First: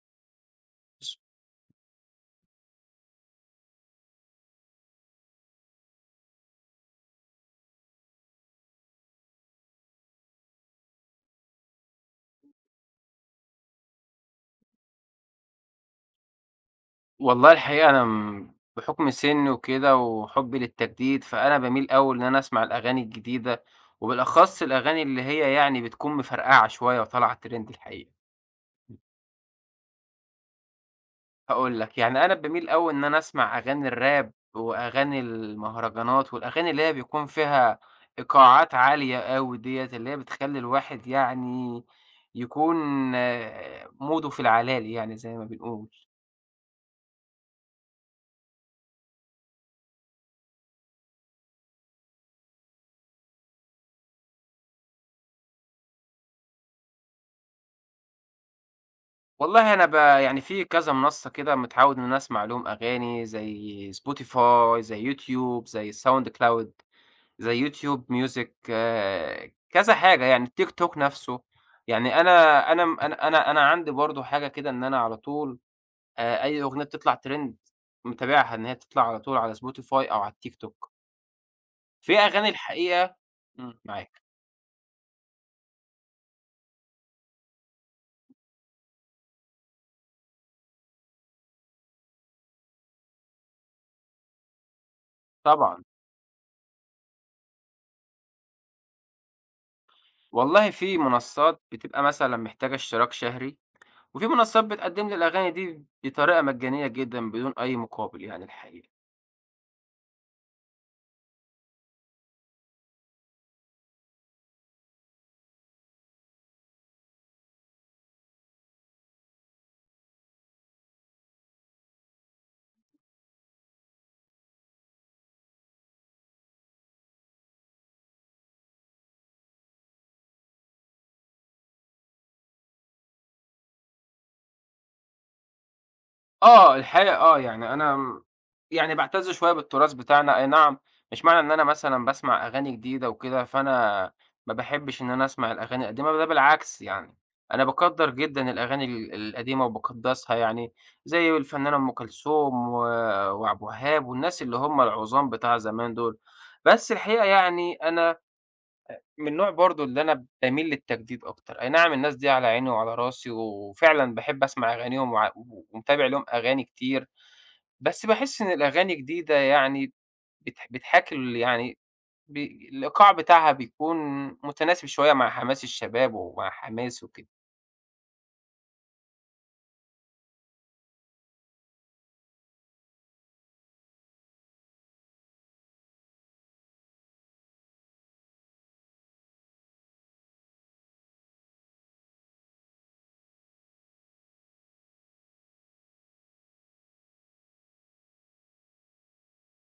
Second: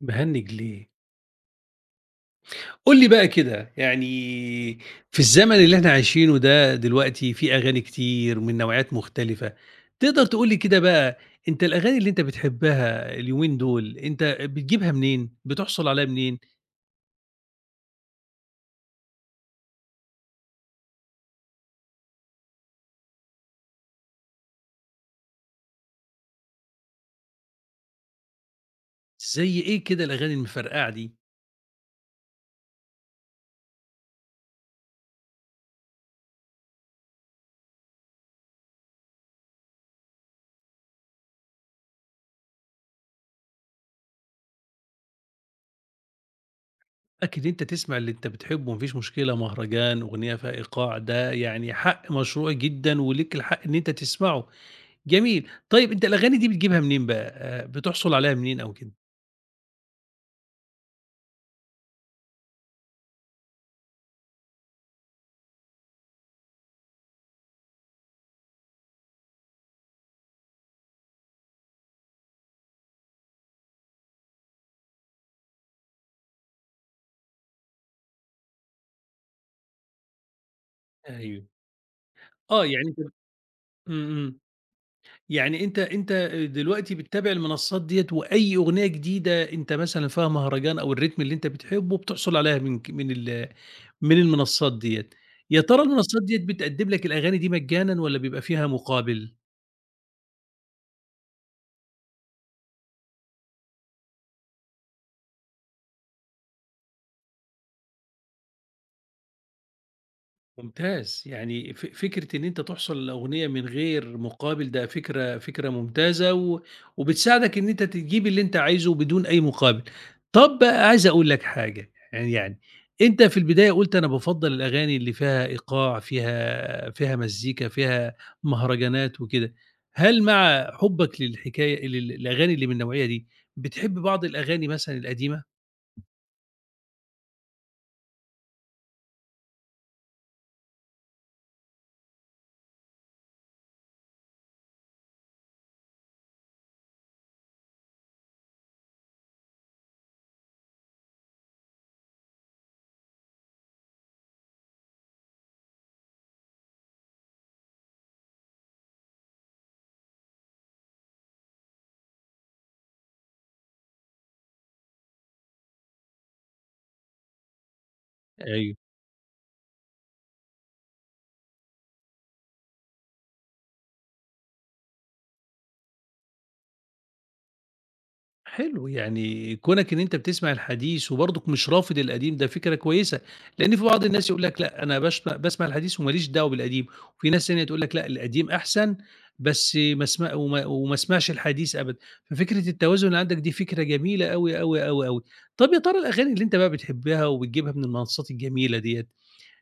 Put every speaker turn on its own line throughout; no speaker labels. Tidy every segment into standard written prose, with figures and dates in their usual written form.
مهنج ليه؟ قُل لي بقى كده، يعني في الزمن اللي إحنا عايشينه ده دلوقتي في أغاني كتير من نوعيات مختلفة، تقدر تقول لي كده بقى أنت الأغاني اللي أنت بتحبها اليومين دول، أنت بتجيبها منين، بتحصل عليها منين،
والله الحقيقة أنا م بحُكم سِنّي وكده وحُبّي للتجديد، فأنا باميل أوي إن أنا أسمع الأغاني الجديدة، وبالأخص الأغاني اللي هي يعني بتكون مفرقعة شوية وطالعة trend الحقيقة.
زي إيه كده الأغاني المفرقعة دي؟
هاقول لك، يعني أنا باميل أوي إن أنا أسمع أغاني الراب وأغاني المهرجانات والأغاني اللي هي بيكون فيها إيقاعات عالية أوي ديّة، اللي هي بتخلّي الواحد يعني يكون آه، موده في العلالي يعني زي ما بنقول.
أكيد أنت تسمع اللي أنت بتحبه ما فيش مشكلة، مهرجان، أغنية فيها إيقاع، ده يعني حق مشروع جدًا وليك الحق إن أنت تسمعه، جميل، طيب أنت الأغاني دي بتجيبها منين بقى، بتحصل عليها منين أو كده؟
والله أنا يعني في كذا منصة كده متعوّد إن أنا أسمع لهم أغاني، زي Spotify، زي YouTube، زي SoundCloud، زي YouTube Music، كذا حاجة يعني الTikTok نفسه. يعني أنا أنا م أنا أنا أنا عندي برضه حاجة كده إن أنا على طول أي أغنية بتطلع trend متابعها إن هي بتطلع على طول على Spotify أو على الTikTok.
أيوه.
في أغاني
آه، يعني أنت.
الحقيقة إمم،
إمم،
معاك.
إمم. يعني أنت دلوقتي بتتابع المنصات ديّة وأي أغنية جديدة أنت مثلًا فيها مهرجان أو الريتم اللي أنت بتحبه، بتحصل عليها من ك من ال من المنصات ديّة. يا
طبعًا.
ترى المنصات ديّة بتقدّم لك الأغاني دي مجانًا والّا بيبقى فيها مقابل؟
والله في منصات بتبقى مثلًا محتاجة اشتراك شهري وفي منصات بتقدّم لي الأغاني دي بطريقة مجانية جدًا بدون أي مقابل يعني الحقيقة.
ممتاز، يعني فكرة إن أنت تحصل لأغنية من غير مقابل ده فكرة ممتازة وبتساعدك إن أنت تجيب اللي أنت عايزه بدون أي مقابل. طب بقى عايز أقول لك حاجة، يعني أنت في البداية قُلت أنا بافضّل الأغاني اللي فيها إيقاع، فيها مزيكا، فيها مهرجانات وكده. هل مع حُبّك للحكاية لل للأغاني اللي من النوعية دي، بتحب بعض الأغاني مثلًا القديمة؟
آه، الحقيقة آه، يعني أنا م يعني باعتز شوية بالتراث بتاعنا، أي نعم مش معنى إن أنا مثلًا باسمع أغاني جديدة وكده، فأنا ما باحبش إن أنا أسمع الأغاني القديمة، ده بالعكس يعني، أنا باقدّر جدًا الأغاني القديمة وباقدّسها يعني، زي الفنانة أم كلثوم و وعبد الوهاب والناس اللي هم العُظام بتاع زمان دول. بس الحقيقة يعني أنا من النوع برضه اللي أنا باميل للتجديد أكتر، أي نعم الناس دي على عيني وعلى راسي، وفعلًا باحب أسمع أغانيهم ومتابع لهم أغاني كتير، بس باحس إن
أيوه.
الأغاني الجديدة يعني بتحاكي ال يعني ب الإيقاع بتاعها بيكون متناسب شوية مع حماس الشباب ومع حماسي وكده.
حلو، يعني كونك إن أنت بتسمع الحديث وبرضك مش رافض القديم ده فكرة كويسة، لإن في بعض الناس يقول لك لأ، أنا باسمع الحديث وما ليش دعوة بالقديم، وفي ناس تانية تقول لك لأ، القديم أحسن بس ما اسم وما وما اسمعش الحديث أبدًا، ففكرة التوازن اللي عندك دي فكرة جميلة أوي، أوي، أوي، أوي. طَب يا ترى الأغاني اللي أنت بقى بتحبها وبتجيبها من المنصات الجميلة ديّة،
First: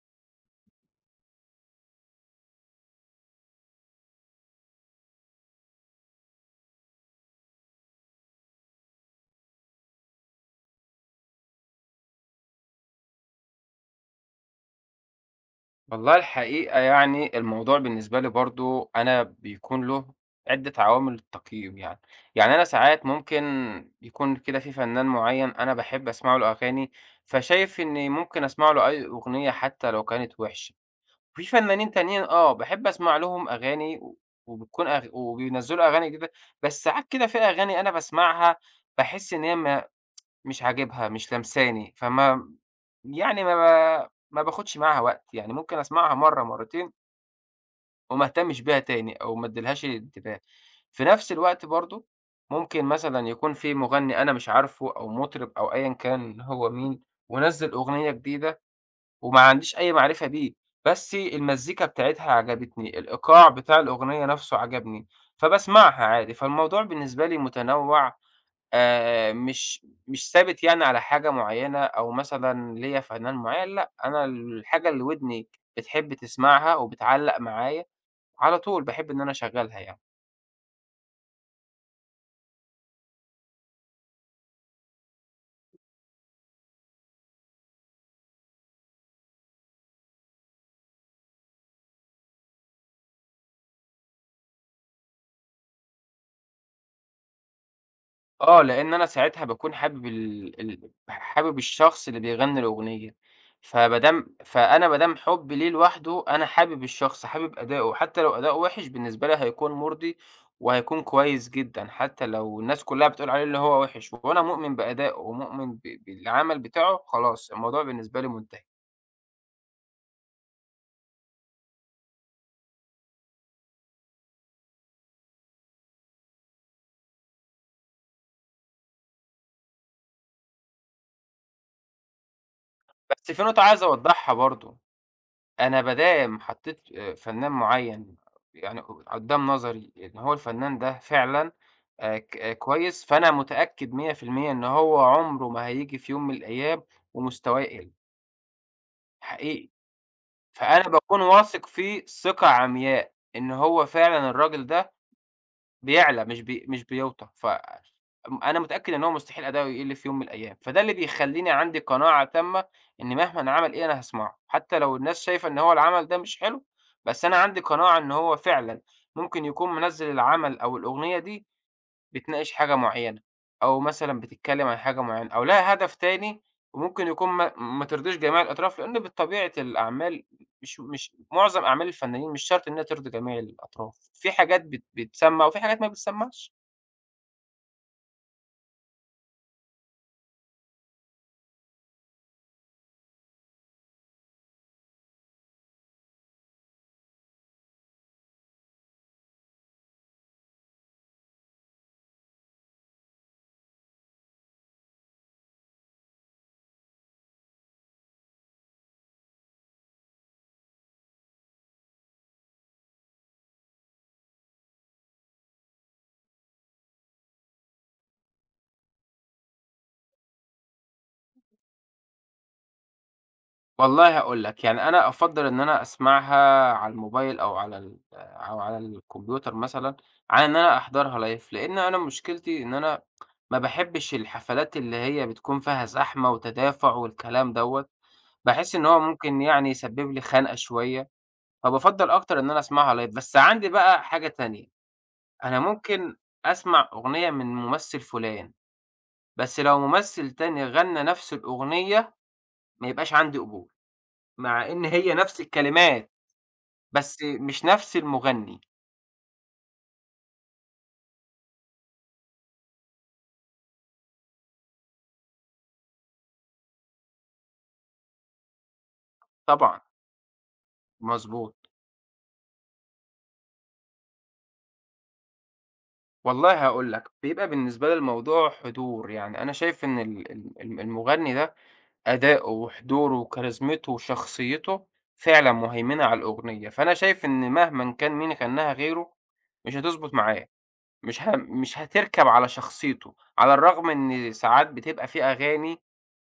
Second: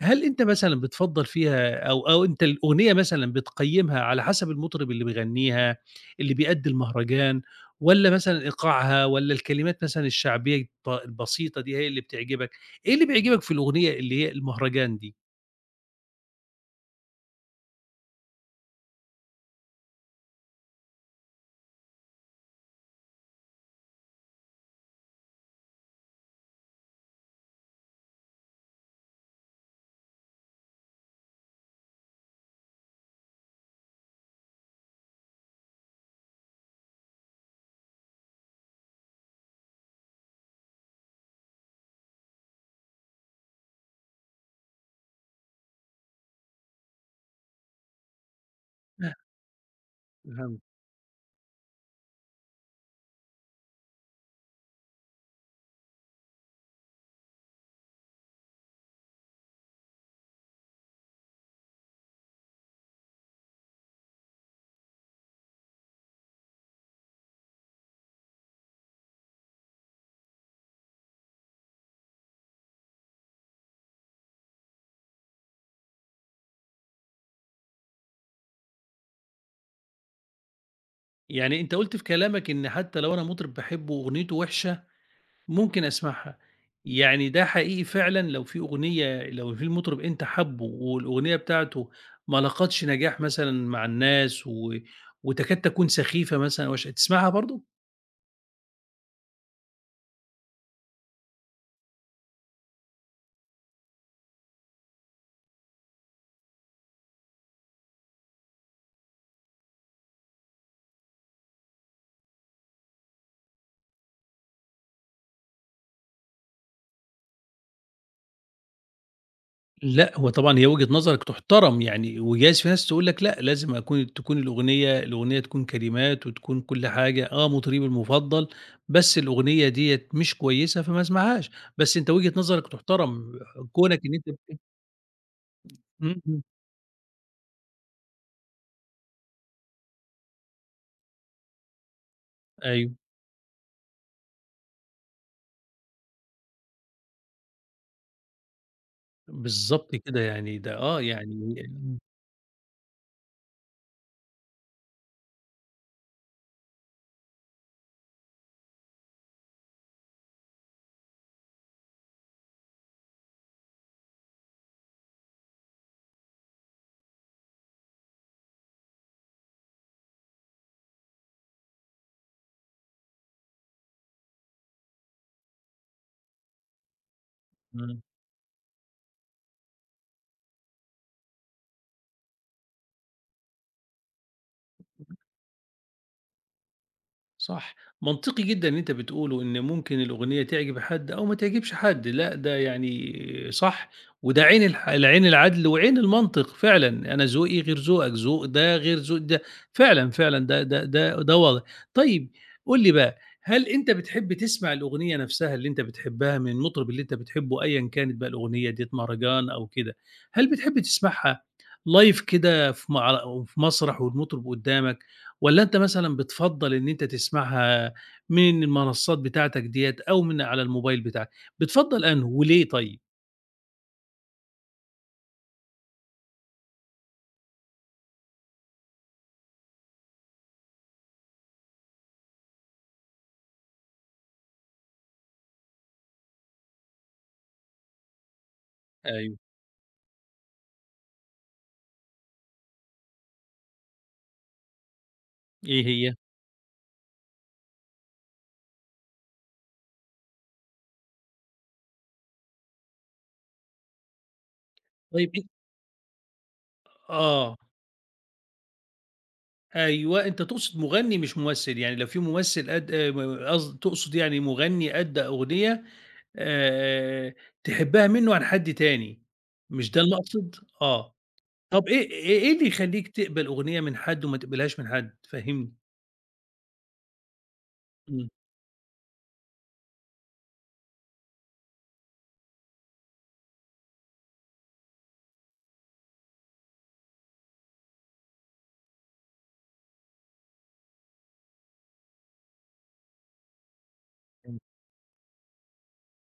هل أنت مثلًا بتفضّل فيها أو أنت الأغنية مثلًا بتقيّمها على حسب المطرب اللي بيغنّيها، اللي بيأدّي المهرجان والّا مثلًا إيقاعها والّا الكلمات مثلًا الشعبية البسيطة دي هي اللي بتعجبك؟ إيه اللي بيعجبك في الأغنية اللي هي المهرجان دي؟
والله الحقيقة يعني الموضوع بالنسبة لي برضه أنا بيكون له عدة عوامل للتقييم يعني، يعني أنا ساعات ممكن يكون كده في فنان معين أنا باحب أسمع له أغاني، فشايف إني ممكن أسمع له أي أغنية حتى لو كانت وحشة، في فنانين تانيين آه باحب أسمع لهم أغاني و وبتكون وبينزّلوا أغاني جديدة، بس ساعات كده في أغاني أنا باسمعها باحس إن هي ما مش عاجبها، مش لامساني، فما يعني ما ب ما باخدش معاها وقت، يعني ممكن أسمعها مرّة، مرّتين وما اهتمش بيها تاني
آه،
أو ما اديلهاش انتباه.
فهمت.
في نفس الوقت برضه ممكن مثلًا يكون في مغني أنا مش عارفه أو مطرب أو أيًا كان هو مين، ونزّل أغنية جديدة وما عنديش أي معرفة بيه، بس المزيكا بتاعتها عجبتني، الإيقاع بتاع الأغنية نفسه عجبني، فباسمعها عادي. فالموضوع بالنسبة لي متنوع مش ثابت يعني على حاجة معيّنة أو مثلًا ليّا فنان معيّن، لأ، أنا الحاجة اللي ودني بتحب تسمعها وبتعلّق معايا، على طول باحب إن أنا أشغّلها يعني.
يعني أنت قُلت في كلامك إن حتى لو أنا مطرب باحبه وأغنيته وِحشة ممكن أسمعها، يعني ده حقيقي فعلًا لو في أغنية لو في المطرب أنت حابُّه والأغنية بتاعته ما لاقتش نجاح مثلًا مع الناس وتكاد تكون سخيفة مثلًا أو تسمعها برضه؟
آه، لإن أنا ساعتها باكون حابب ال ال حابب الشخص اللي بيغنّي الأغنية، فما دام فأنا ما دام حُبّي ليه لوحده، أنا حابب الشخص، حابب أداؤه، حتى لو أداؤه وِحِش بالنسبة لي هيكون مُرضي وهيكون كويس جدًا، حتى لو الناس كلّها بتقول عليه إن هو وِحِش وأنا مؤمن بأدائه ومؤمن بالعمل بتاعه، خلاص الموضوع بالنسبة لي مُنتهي.
لأ، هو طبعًا هي وجهة نظرك تُحترم يعني، وجايز في ناس تقول لك لأ، لازم تكون الأغنية تكون كلمات وتكون كل حاجة، آه مطربي المفضل بس الأغنية ديّة مش كويسة فما اسمعهاش، بس أنت وجهة نظرك
بس
تُحترم
في نقطة عايز
كونك إن أنت
أوضّحها برضه. أنا
إمم،
بدام
إمم،
حطيت فنان معيّن يعني قدّام نظري إن هو الفنان ده فعلًا ك آه،
أيوه.
كويس، فأنا متأكد 100% إن هو عمره ما هييجي في يوم من الأيام ومستواه يقل، حقيقي.
بالضبط كده، يعني ده
فأنا باكون
يعني
واثق فيه ثقة عمياء إن هو فعلًا الراجل ده بيعلى مش بيوطى، ف م أنا متأكد إن هو مستحيل أداؤه يقل في يوم من الأيام، فده اللي بيخلّيني عندي قناعة تامة إن مهمًا عمل إيه أنا هاسمعه، حتى لو الناس شايفة إن هو العمل ده مش حلو، بس أنا عندي قناعة إن هو فعلًا ممكن يكون منزّل العمل أو الأغنية دي بتناقش حاجة معيّنة، أو مثلًا بتتكلّم عن حاجة معيّنة، أو لها هدف تاني وممكن يكون ما
إمم.
ترضيش جميع الأطراف، لإن بطبيعة الأعمال مش معظم أعمال الفنانين مش شرط إنها ترضي جميع الأطراف، في حاجات بتسمّع وفي حاجات ما بتسمّعش.
صح، منطقي جدًا اللي أنت بتقوله، إن ممكن الأغنية تعجب حد أو ما تعجبش حد، لأ ده يعني صح، وده عين العين العدل وعين المنطق فعلًا، أنا ذوقي غير ذوقك، ذوق ده غير ذوق ده، فعلًا، فعلًا ده واضح. طيب قُل لي بقى، هل أنت بتحب تسمع الأغنية نفسها اللي أنت بتحبها من المطرب اللي أنت بتحبه أيًا كانت بقى الأغنية ديّة مهرجان أو كده، هل بتحب تسمعها live كده في مسرح والمطرب قدامك؟ والّا أنت مثلًا بتفضّل إن أنت تسمعها من المنصات بتاعتك ديّة أو من على الموبايل بتاعك، بتفضّل أنهُ وليه طيب؟
والله هاقول لك، يعني أنا أفضّل إن أنا أسمعها على الموبايل أو على ال أو على الكمبيوتر مثلًا، عن إن أنا أحضرها لايڤ، لإن أنا مشكلتي إن أنا ما باحبّش الحفلات اللي هي بتكون فيها زحمة وتدافع والكلام دوّة. باحس إن هو
أيوه،
ممكن يعني يسبب لي خنقة شوية، فبافضّل أكتر إن أنا أسمعها live. بس عندي بقى حاجة تانية، أنا
إيه هي؟
ممكن أسمع أغنية من ممثل فلان، بس لو ممثل تاني غنّى نفس الأغنية ما يبقاش عندي قبول، مع إن هي
طيب
نفس
أن
الكلمات، بس
آه،
مش نفس المغني.
أيوه، أنت تقصد مغني مش ممثل، يعني لو في ممثل أد م قصد تقصد يعني مغني أدّى أغنية آآ تحبّها منّه عن حد تاني،
طبعًا،
مش ده المقصد؟ آه.
مضبوط.
طب إيه اللي يخلّيك تقبل أغنية من حد وما تقبلهاش من حد؟ فهّمني.
والله هاقول لك، بيبقى بالنسبة لي
إمم،
الموضوع حضور، يعني أنا شايف إن ال ال المغني ده أداؤه وحضوره وكاريزمته وشخصيته فعلًا مهيمنة على الأغنية، فأنا شايف إن مهمًا كان مين غناها غيره مش هتضبط معاه، مش هتركب على شخصيته، على الرغم إن
إمم،
ساعات بتبقى في أغاني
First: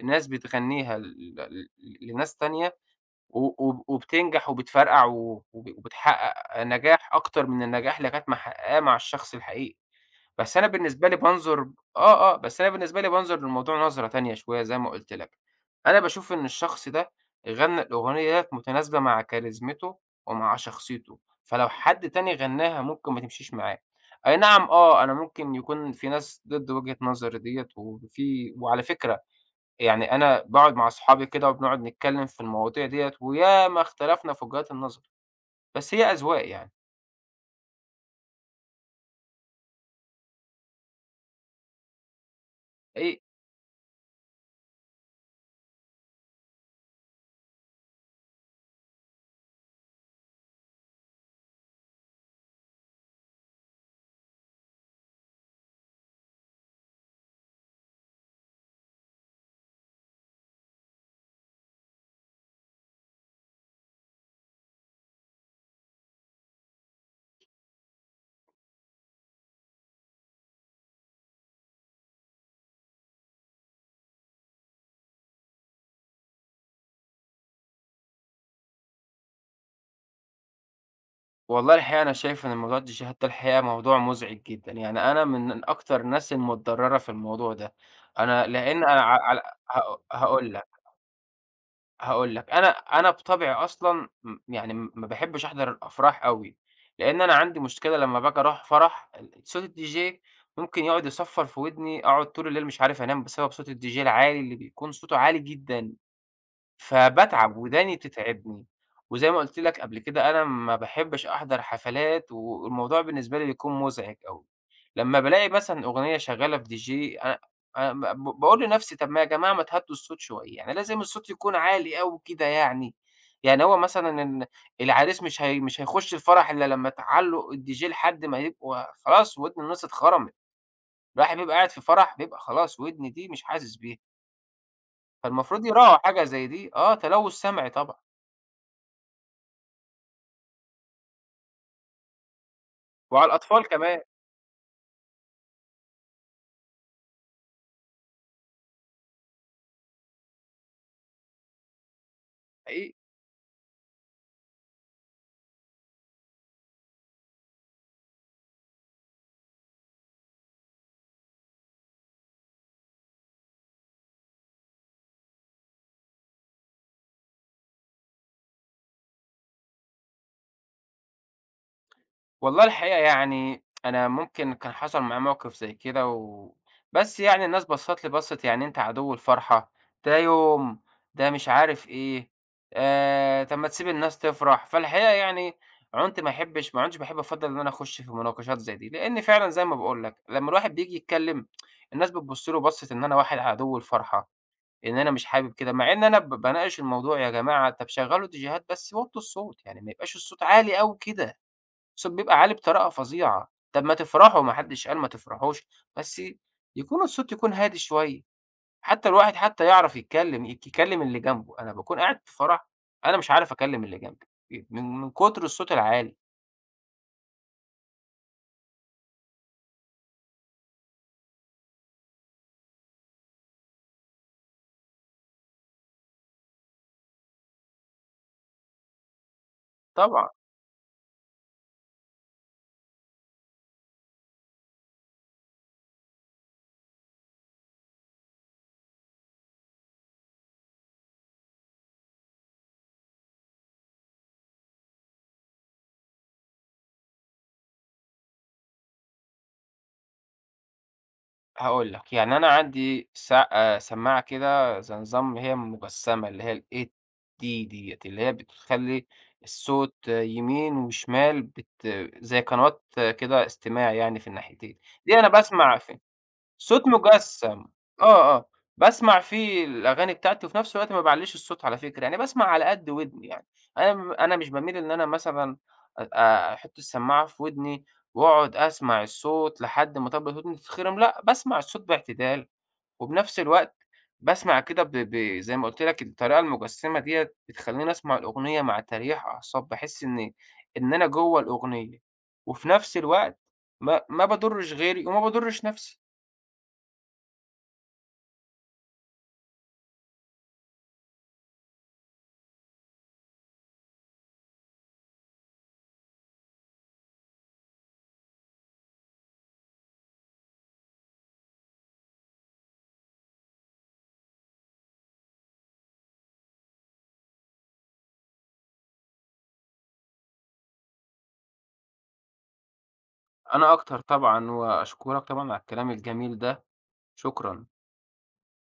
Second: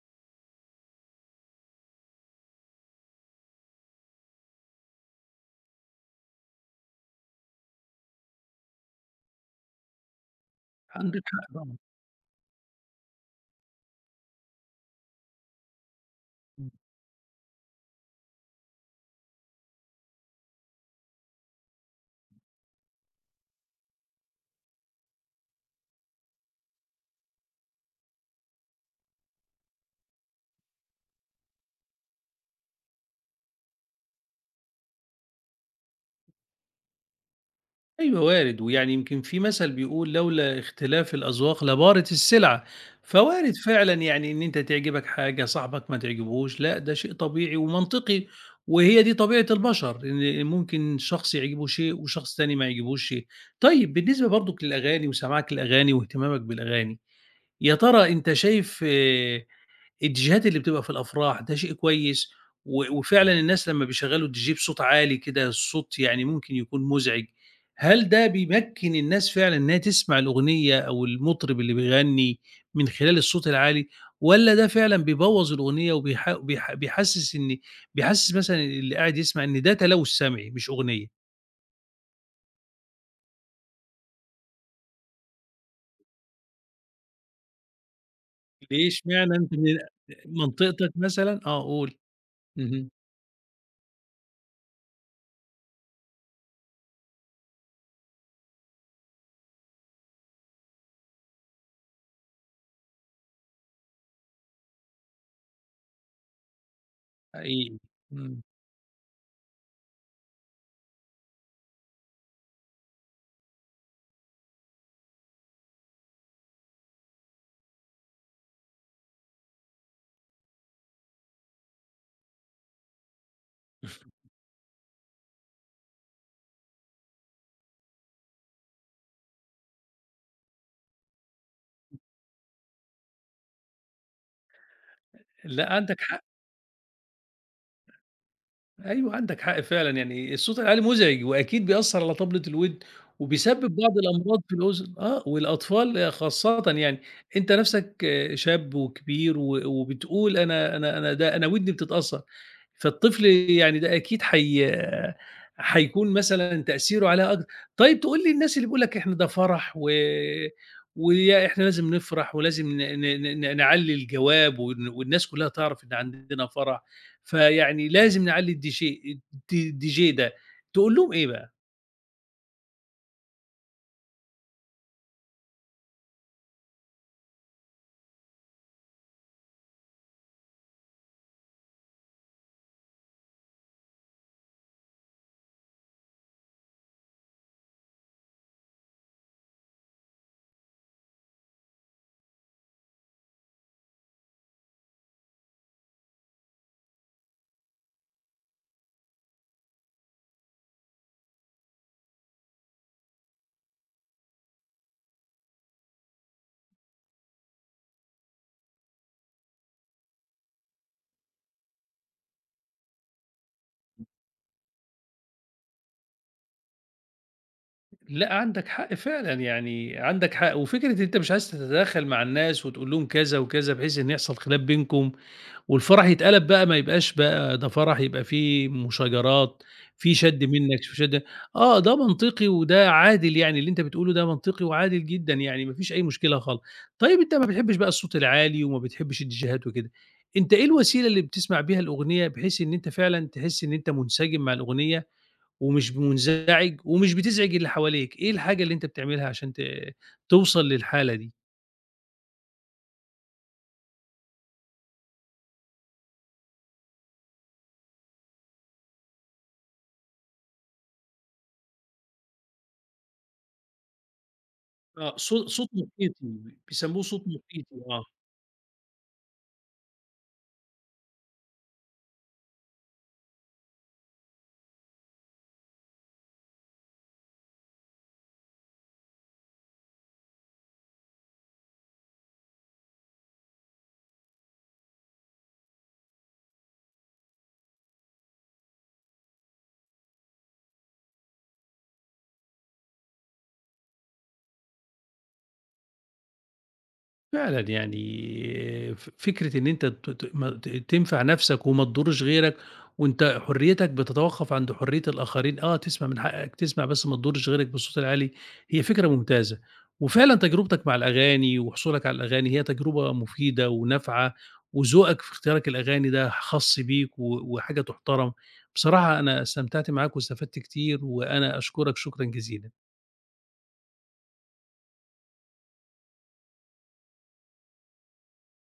الناس بتغنيها ل ل لناس تانية و وبتنجح وبتفرقع و وبتحقق نجاح أكتر من النجاح اللي كانت محققاه مع الشخص الحقيقي. بس أنا بالنسبة لي
عندك حق
بانظُر
طبعًا.
آه، آه، بس أنا بالنسبة لي بانظُر للموضوع نظرة تانية شوية زي ما قُلت لك، أنا باشوف إن الشخص ده غنّى الأغنية ديّة متناسبة مع كاريزمته ومع شخصيته، فلو حد تاني غنّاها ممكن ما تمشيش معاه، أي نعم آه، أنا ممكن يكون في ناس ضد وجهة نظري ديّة وفي وعلى فكرة يعني أنا باقعد مع أصحابي كده وبنقعد نتكلّم في المواضيع ديّة وياما اختلفنا في وجهات النظر، بس هي أذواق يعني،
أيوه وارد، ويعني يمكن في مثل بيقول: "لولا اختلاف الأذواق لبارت السلع."
هي
فوارد فعلًا يعني إن أنت تعجبك حاجة، صاحبك ما تعجبهوش، لأ ده شيء طبيعي ومنطقي، وهي دي طبيعة البشر، إن ممكن شخص يعجبه شيء وشخص تاني ما يعجبهوش شيء. طيب بالنسبة برضك للأغاني وسماعك للأغاني واهتمامك بالأغاني، يا ترى أنت شايف الديجيهات اللي بتبقى في الأفراح ده شيء كويس، وفعلًا الناس لمّا بيشغّلوا الديجيه بصوت عالي كده، الصوت يعني ممكن يكون مُزعِج، هل ده بيمكّن الناس فعلًا إنها تسمع الأغنية أو المطرب اللي بيغني من خلال الصوت العالي، والّا ده فعلًا بيبوّظ الأغنية وبيح بيح بيحسّس إن بيحسّس مثلًا اللي قاعد يسمع إن ده تلوث سمعي مش أغنية؟
والله الحقيقة أنا شايف إن موضوع الديجيه ده الحقيقة موضوع مزعج جدًا، يعني أنا من أكتر الناس المتضررة في الموضوع ده، أنا لإن
ليه
أنا ع
اشمعنى
على
أنت من
هاق هاقول لك،
منطقتك مثلًا قُل.
هاقول لك، أنا
اهم.
أنا بطبعي أصلًا ما باحبش أحضر الأفراح أوي، لإن أنا عندي مشكلة لمّا باجي أروح فرح صوت الديجيه ممكن يقعد يصفّر في ودني، أقعد طول الليل مش عارف أنام بسبب صوت الديجيه العالي اللي بيكون صوته عالي جدًا. فباتعب،
حقيقي.
وداني
إمم.
بتتعبني، وزي ما قُلت لك قبل كده أنا ما باحبش أحضر حفلات، والموضوع بالنسبة لي بيكون مُزعج أوي، لمّا بالاقي مثلًا أغنية شغّالة في DJ أ أ ب باقول لنفسي طَب ما يا جماعة ما تهدّوا الصوت شوية، يعني لازم الصوت يكون عالي أوي كده يعني، يعني هو مثلًا العريس مش هيخش الفرح إلا لمّا تعلّق الDJ لحد ما يبقوا خلاص ودن الناس اتخرمت، الواحد بيبقى قاعد في فرح بيبقى خلاص ودن دي مش حاسس بيها، فالمفروض
لأ
يراعوا
عندك
حاجة
حق.
زي دي، آه تلوث سمعي طبعًا.
أيوه، عندك حق فعلًا، يعني الصوت العالي مزعج وأكيد بيأثّر على طبلة الوِدْن
وعلى الأطفال
وبيسبب بعض
كمان
الأمراض في الأذن، آه، والأطفال خاصةً يعني، أنت نَفْسك شاب وكبير وبتقول أنا ده أنا ودني بتتأثّر،
حقيقي.
فالطفل يعني ده أكيد حيكون مثلًا تأثيره عليها طيب تقول لي الناس اللي بيقول لك إحنا ده فرح ويا إحنا لازم نفرح ولازم ن ن ن ن نعلّي الجواب والناس كُلّها تعرف إن عندنا فرح فيعني لازم نعلّي الDJ ده، تقول لهم إيه بقى؟
والله الحقيقة يعني أنا ممكن كان حصل معايا موقف زي كده و بس يعني الناس بصّت لي بصّة يعني أنت عدو الفرحة، ده يوم، ده مش عارف إيه، طب ما تسيب الناس تفرح، فالحقيقة يعني عُنت ما أحبّش ما عُنتش باحب أفضّل إن أنا أخُش في مناقشات زي دي، لإن فعلًا زي ما باقول لك لمّا الواحد بييجي يتكلّم الناس بتبُص له بصّة إن أنا واحد عدو الفرحة. إن أنا مش حابب كده، مع إن أنا باناقش الموضوع يا جماعة طب شغّلوا ديجيهات بس وطّوا الصوت، يعني ما يبقاش الصوت عالي أوي كده، الصوت بيبقى عالي بطريقة فظيعة، طب ما تفرحوا ما حدش قال ما تفرحوش، بس الصوت يكون هادي شوية، حتى الواحد يعرف يتكلّم، يكلّم اللي جنبه، أنا باكون قاعد في فرح أنا مش عارف أكلّم اللي جنبي، من كتر الصوت العالي،
لأ عندك حق فعلًا، يعني عندك حق، وفكرة أنت مش عايز تتدخّل مع الناس وتقول لهم كذا وكذا بحيث إن يحصل خلاف بينكم، والفرح يتقلب بقى ما يبقاش بقى ده فرح يبقى فيه مشاجرات، في
طبعًا.
شَد منّك في شَد آه، ده منطقي وده عادل يعني اللي أنت بتقوله ده منطقي وعادل جدًا يعني ما فيش أي مشكلة خالص. طيب أنت ما بتحبّش بقى الصوت العالي وما بتحبّش الديجيهات وكده، أنت إيه الوسيلة اللي بتسمع بيها الأغنية بحيث إن أنت فعلًا تحس إن أنت منسجم مع الأغنية ومش منزعج ومش بتزعج اللي حواليك، إيه الحاجة اللي أنت بتعملها عشان توصل للحالة دي؟
هاقول لك، يعني أنا عندي س سماعة كده زي نظام هي مجسّمة اللي هي الAT ديّة، اللي هي بتخلّي الصوت آه، يمين وشمال زي قنوات آه، كده استماع يعني في الناحيتين، دي
آه،
أنا
صوت
باسمع
محيطي،
صوت
بيسموه صوت
مُجسّم،
محيطي، آه.
آه، آه، باسمع فيه الأغاني بتاعتي وفي نفس الوقت ما باعلّيش الصوت على فكرة، يعني باسمع على قد ودني يعني، أنا مش باميل إن أنا مثلًا أ أ- أحُط السماعة في ودني وأقعد أسمع الصوت لحد ما طبلة ودني تتخرم، لأ، باسمع الصوت باعتدال وفي نفس الوقت باسمع كده ب ب زي ما قُلت لك الطريقة المُجسّمة ديّة بتخلّيني أسمع الأغنية مع تريّح أعصاب، باحس إن إن أنا جوّه الأغنية وفي نفس الوقت ما باضُرّش غيري وما باضُرّش نفسي.
فعلًا يعني فكرة إن أنت ت ت ما ت تنفع نَفْسك وما تضُرّش غيرك، وأنت حريتك بتتوقف عند حرية الآخرين، آه تسمع من حقك تسمع بس ما تضُرّش غيرك بالصوت العالي، هي فكرة ممتازة، وفعلًا تجربتك مع الأغاني وحصولك على الأغاني هي تجربة مفيدة ونافعة، وذوقك في اختيارك الأغاني ده خاص بيك وحاجة تُحترم، بصراحة أنا استمتعت معاك واستفدت كتير، وأنا أشكرك شكرًا جزيلًا.
أنا أكتر طبعًا، وأشكرك طبعًا على الكلام الجميل ده، شكرًا.